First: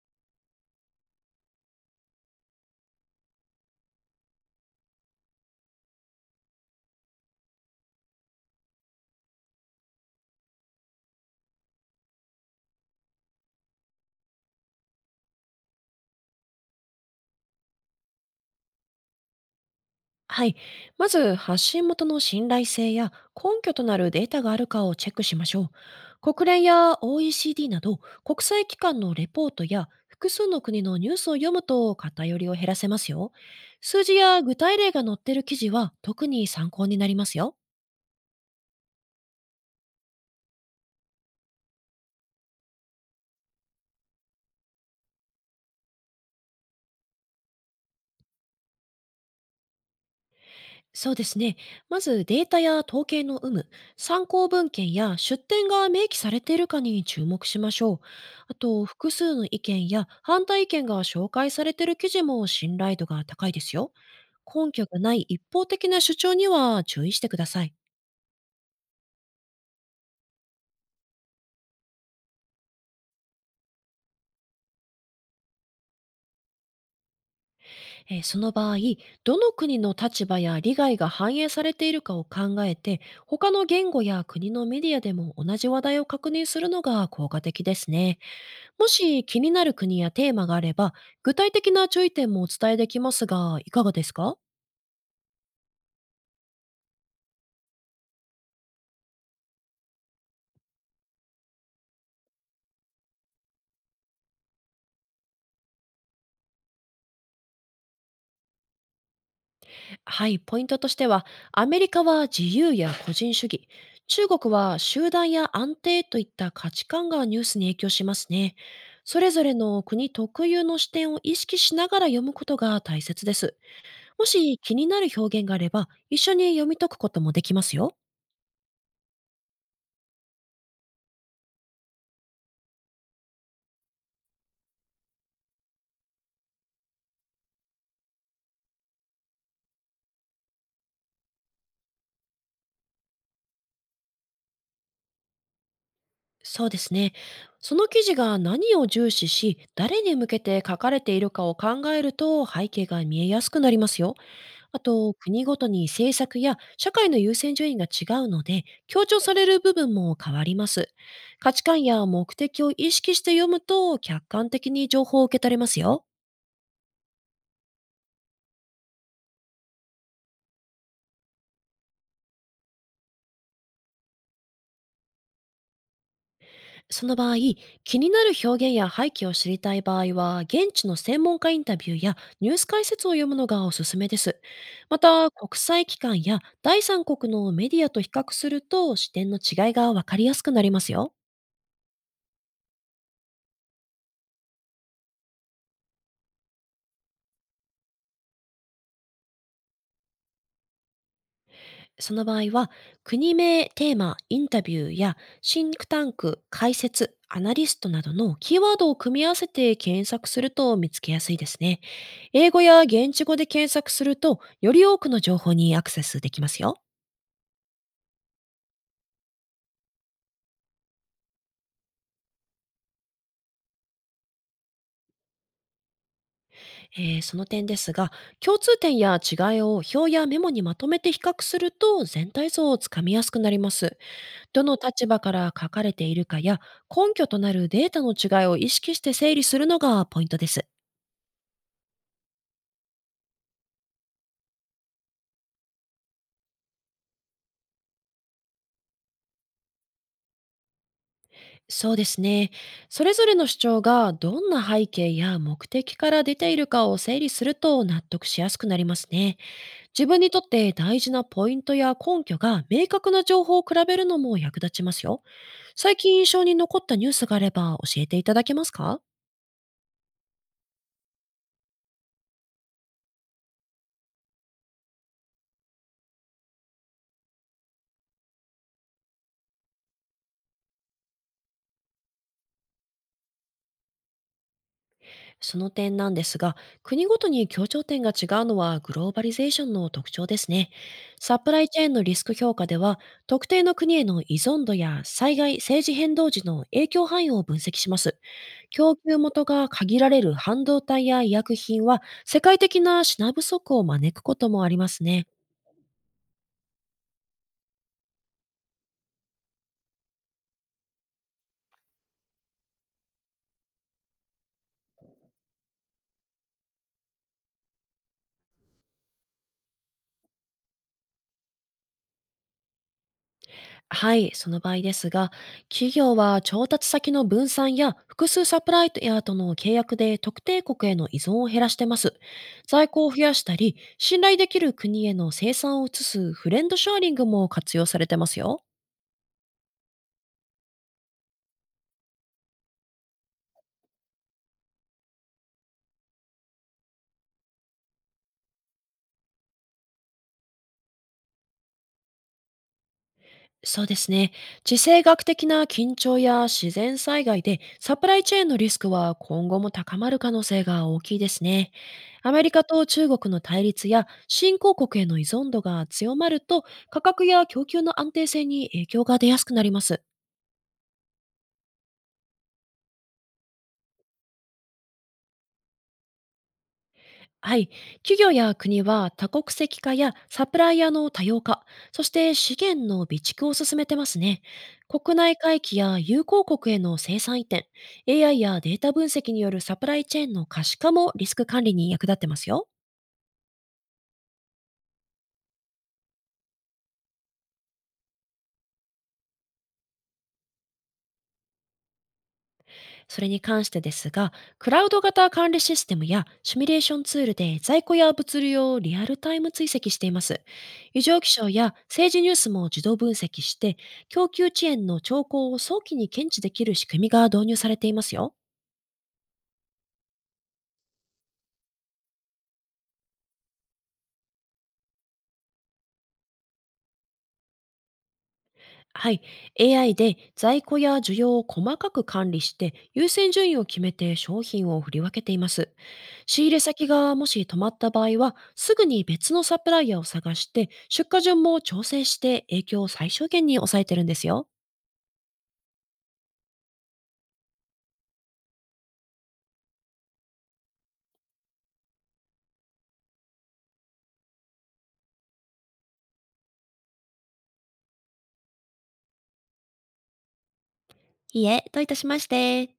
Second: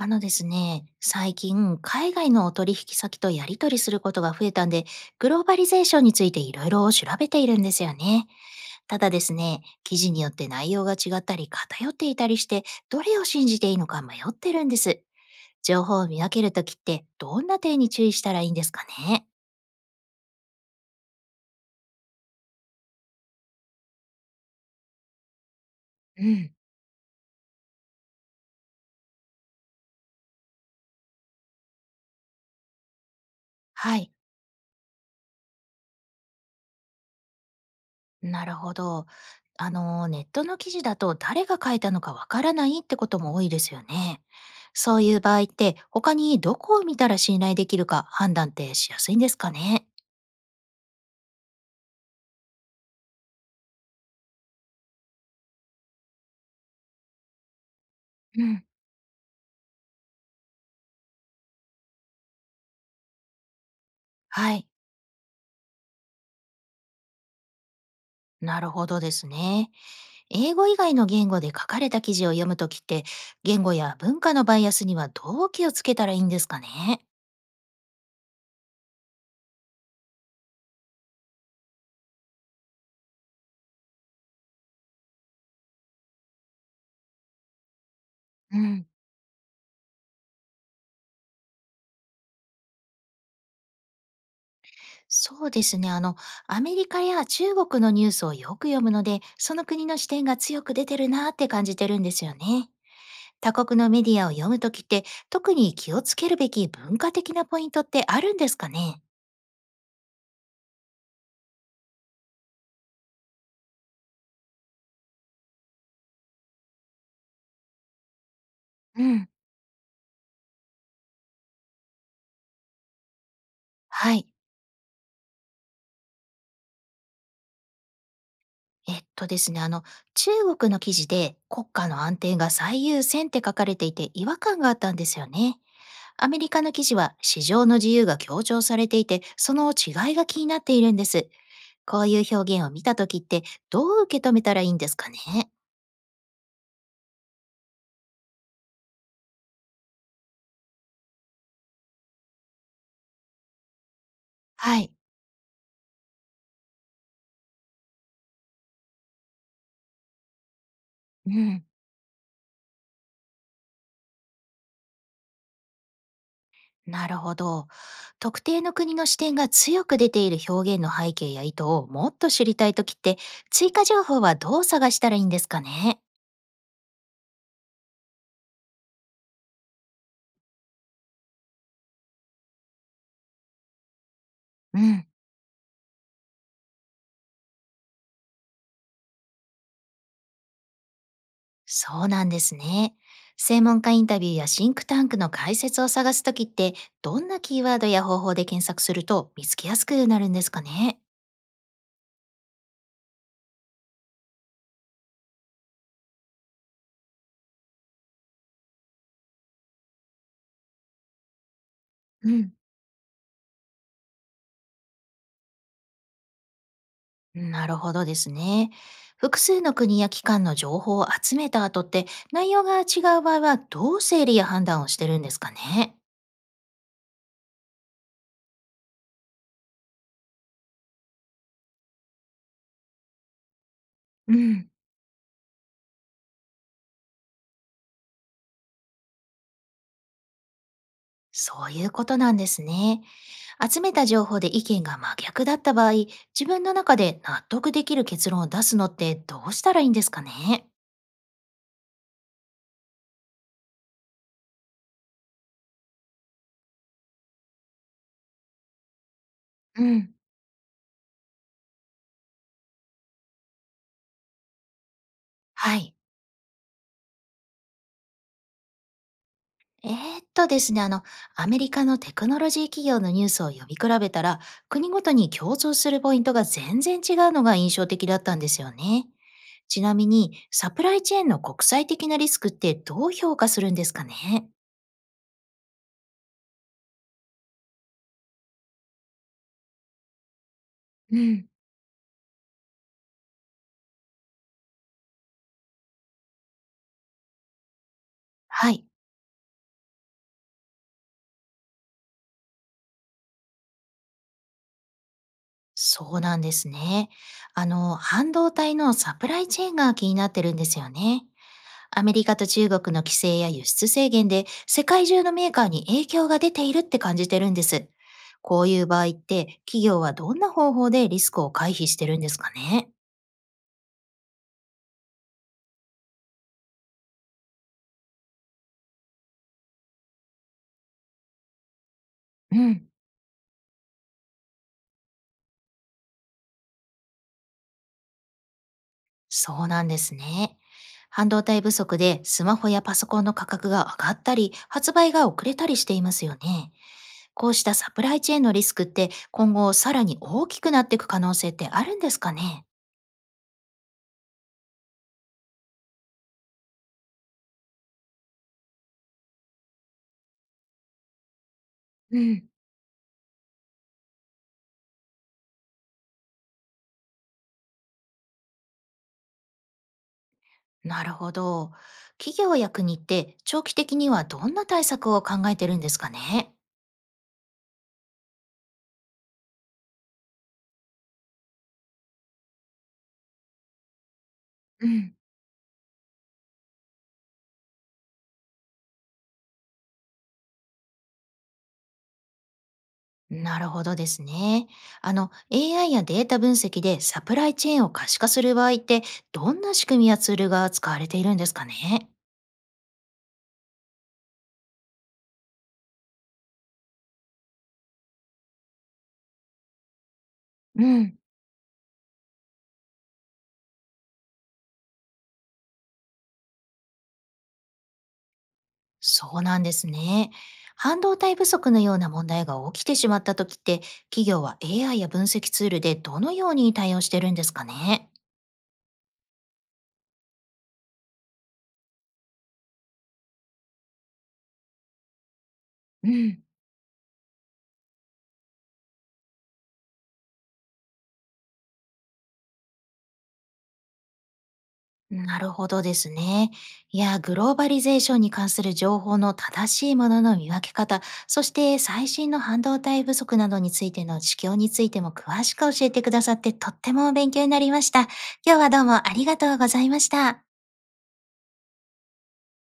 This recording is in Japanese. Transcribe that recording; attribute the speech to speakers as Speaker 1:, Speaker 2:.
Speaker 1: あのですね、最近、海外のお取引先とやり取りすることが増えたんで、グローバリゼーションについていろいろ調べているんですよね。ただですね、記事によって内容が違ったり偏っていたりして、どれを信じていいのか迷ってるんです。情報を見分けるときって、どんな点に注意したらいいんですかね？
Speaker 2: はい。まず、発信元の信頼性や根拠となるデータがあるかをチェックしましょ
Speaker 1: う
Speaker 2: う。国
Speaker 1: ん。
Speaker 2: 連や OECD など国際機関のレポートや複数の国のニュースを読むと偏りを減らせますよ。
Speaker 1: は
Speaker 2: 数
Speaker 1: い。
Speaker 2: 字や具体例が載っている記事は特に参考になりますよ。
Speaker 1: なるほど。あの、ネットの記事だと誰が書いたのかわからないってことも多いですよね。そういう場合って他にどこを見たら信頼できるか判断ってしやすいんですかね？
Speaker 2: そうですね。まずデータや統計の有無、参考文献や出典が明記されているかに注目しましょう。
Speaker 1: う
Speaker 2: あ
Speaker 1: ん。
Speaker 2: と、複数の意見や反対意見が紹介されている記事も信頼度が高いですよ。
Speaker 1: はい。
Speaker 2: 根拠がない一方的な主張には注意してください。
Speaker 1: なるほどですね。英語以外の言語で書かれた記事を読むときって言語や文化のバイアスにはどう気をつけたらいいんですかね？
Speaker 2: その場合、どの国の立場や利害が反映されているかを考えて、他の言語や国のメディアでも同じ話題を確認するのが効果的ですね。
Speaker 1: うん。
Speaker 2: もし気になる国やテーマがあれば、具体的な注意点もお伝えできますが、いかがですか？
Speaker 1: そうですね。あの、アメリカや中国のニュースをよく読むので、その国の視点が強く出てるなって感じてるんですよね。他国のメディアを読むときって、特に気をつけるべき文化的なポイントってあるんですかね？
Speaker 2: はい、ポイントとしては、アメリカは自由や個人主義、中国は集団や安定といった価値観がニュースに影響しますね。
Speaker 1: う
Speaker 2: そ
Speaker 1: ん、
Speaker 2: れぞれの国特有の視点を意識しながら読むことが大切です。
Speaker 1: は
Speaker 2: も
Speaker 1: い。
Speaker 2: し気になる表現があれば、一緒に読み解くこともできますよ。
Speaker 1: えっとですね、あの、中国の記事で国家の安定が最優先って書かれていて違和感があったんですよね。アメリカの記事は市場の自由が強調されていて、その違いが気になっているんです。こういう表現を見た時ってどう受け止めたらいいんですかね？
Speaker 2: そうですね。その記事が何を重視し、誰に向けて書かれているかを考えると背景が見えやすくなりますよ。あ
Speaker 1: はい。
Speaker 2: と、国ごとに政策や社会の優先順位が違うので、強調される部分も変わります。
Speaker 1: う
Speaker 2: 価値
Speaker 1: ん、
Speaker 2: 観や目的を意識して読むと客観的に情報を受け取れますよ。
Speaker 1: なるほど。特定の国の視点が強く出ている表現の背景や意図をもっと知りたいときって、追加情報はどう探したらいいんですかね？
Speaker 2: その場合、気になる表現や背景を知りたい場合は、現地の専門家インタビューやニュース解説を読むのがおすすめです。
Speaker 1: う
Speaker 2: ま
Speaker 1: ん、
Speaker 2: た、国際機関や第三国のメディアと比較すると、視点の違いがわかりやすくなりますよ。
Speaker 1: そうなんですね。専門家インタビューやシンクタンクの解説を探すときって、どんなキーワードや方法で検索すると見つけやすくなるんですかね？
Speaker 2: その場合は、国名、テーマ、インタビューや、シンクタンク、解説、アナリストなどのキーワードを組み合わせて検索すると見つけやすいですね。
Speaker 1: う
Speaker 2: 英
Speaker 1: ん。
Speaker 2: 語や現地語で検索すると、より多くの情報にアクセスできますよ。
Speaker 1: なるほどですね。複数の国や機関の情報を集めた後って内容が違う場合はどう整理や判断をしてるんですかね？
Speaker 2: その点ですが、共通点や違いを表やメモにまとめて比較すると全体像をつかみやすくなります。
Speaker 1: う
Speaker 2: ど
Speaker 1: ん、
Speaker 2: の立場から書かれているかや根拠となるデータの違いを意識して整理するのがポイントです。
Speaker 1: そういうことなんですね。集めた情報で意見が真逆だった場合、自分の中で納得できる結論を出すのってどうしたらいいんですかね？
Speaker 2: そうですね。それぞれの主張がどんな背景や目的から出ているかを整理すると納得しやすくなりますね。
Speaker 1: う
Speaker 2: 自
Speaker 1: ん。
Speaker 2: 分にとって大事なポイントや根拠が明確な情報を比べるのも役立ちますよ。
Speaker 1: はい。
Speaker 2: 最近印象に残ったニュースがあれば教えていただけますか？
Speaker 1: えーですね、あの、アメリカのテクノロジー企業のニュースを読み比べたら、国ごとに共通するポイントが全然違うのが印象的だったんですよね。ちなみに、サプライチェーンの国際的なリスクってどう評価するんですかね？
Speaker 2: その点なんですが、国ごとに協調点が違うのはグローバリゼーションの特徴ですね。
Speaker 1: う
Speaker 2: サ
Speaker 1: ん、
Speaker 2: プライチェーンのリスク評価では、特定の国への依存度や災害、政治変動時の影響範囲を分析します。
Speaker 1: はい、
Speaker 2: 供給元が限られる半導体や医薬品は、世界的な品不足を招くこともありますね。
Speaker 1: そうなんですね。あの、半導体のサプライチェーンが気になってるんですよね。アメリカと中国の規制や輸出制限で世界中のメーカーに影響が出ているって感じてるんです。こういう場合って企業はどんな方法でリスクを回避してるんですかね？
Speaker 2: はい、その場合ですが、企業は調達先の分散や複数サプライヤーとの契約で特定国への依存を減らしてます。
Speaker 1: う
Speaker 2: 在
Speaker 1: ん、
Speaker 2: 庫を増やしたり、信頼できる国への生産を移すフレンドショアリングも活用されてますよ。
Speaker 1: そうなんですね。半導体不足でスマホやパソコンの価格が上がったり発売が遅れたりしていますよね。こうしたサプライチェーンのリスクって今後さらに大きくなっていく可能性ってあるんですかね？
Speaker 2: そうですね。地政学的な緊張や自然災害でサプライチェーンのリスクは今後も高まる可能性が大きいですね。
Speaker 1: う
Speaker 2: アメ
Speaker 1: ん。
Speaker 2: リカと中国の対立や新興国への依存度が強まると、価格や供給の安定性に影響が出やすくなります。
Speaker 1: なるほど。企業や国って長期的にはどんな対策を考えてるんですかね？
Speaker 2: はい。企業や国は多国籍化やサプライヤーの多様化、そして資源の備蓄を進めてますね。
Speaker 1: うん、
Speaker 2: 国内回帰や友好国への生産移転、AI やデータ分析によるサプライチェーンの可視化もリスク管理に役立ってますよ。
Speaker 1: なるほどですね。あの、AI やデータ分析でサプライチェーンを可視化する場合って、どんな仕組みやツールが使われているんですかね？
Speaker 2: それに関してですが、クラウド型管理システムやシミュレーションツールで在庫や物流をリアルタイム追跡しています。
Speaker 1: う
Speaker 2: 異
Speaker 1: ん、
Speaker 2: 常気象や政治ニュースも自動分析して、供給遅延の兆候を早期に検知できる仕組みが導入されていますよ。
Speaker 1: そうなんですね。半導体不足のような問題が起きてしまった時って、企業は AI や分析ツールでどのように対応してるんですかね？
Speaker 2: はい。AI で在庫や需要を細かく管理して、優先順位を決めて商品を振り分けています。
Speaker 1: う
Speaker 2: 仕
Speaker 1: ん。
Speaker 2: 入れ先がもし止まった場合は、すぐに別のサプライヤーを探して、出荷順も調整して影響を最小限に抑えてるんですよ。
Speaker 1: なるほどですね。いや、グローバリゼーションに関する情報の正しいものの見分け方、そして最新の半導体不足などについての指標についても詳しく教えてくださってとっても勉強になりました。今日はどうもありがとうございました。
Speaker 2: いいえ、どういたしまして。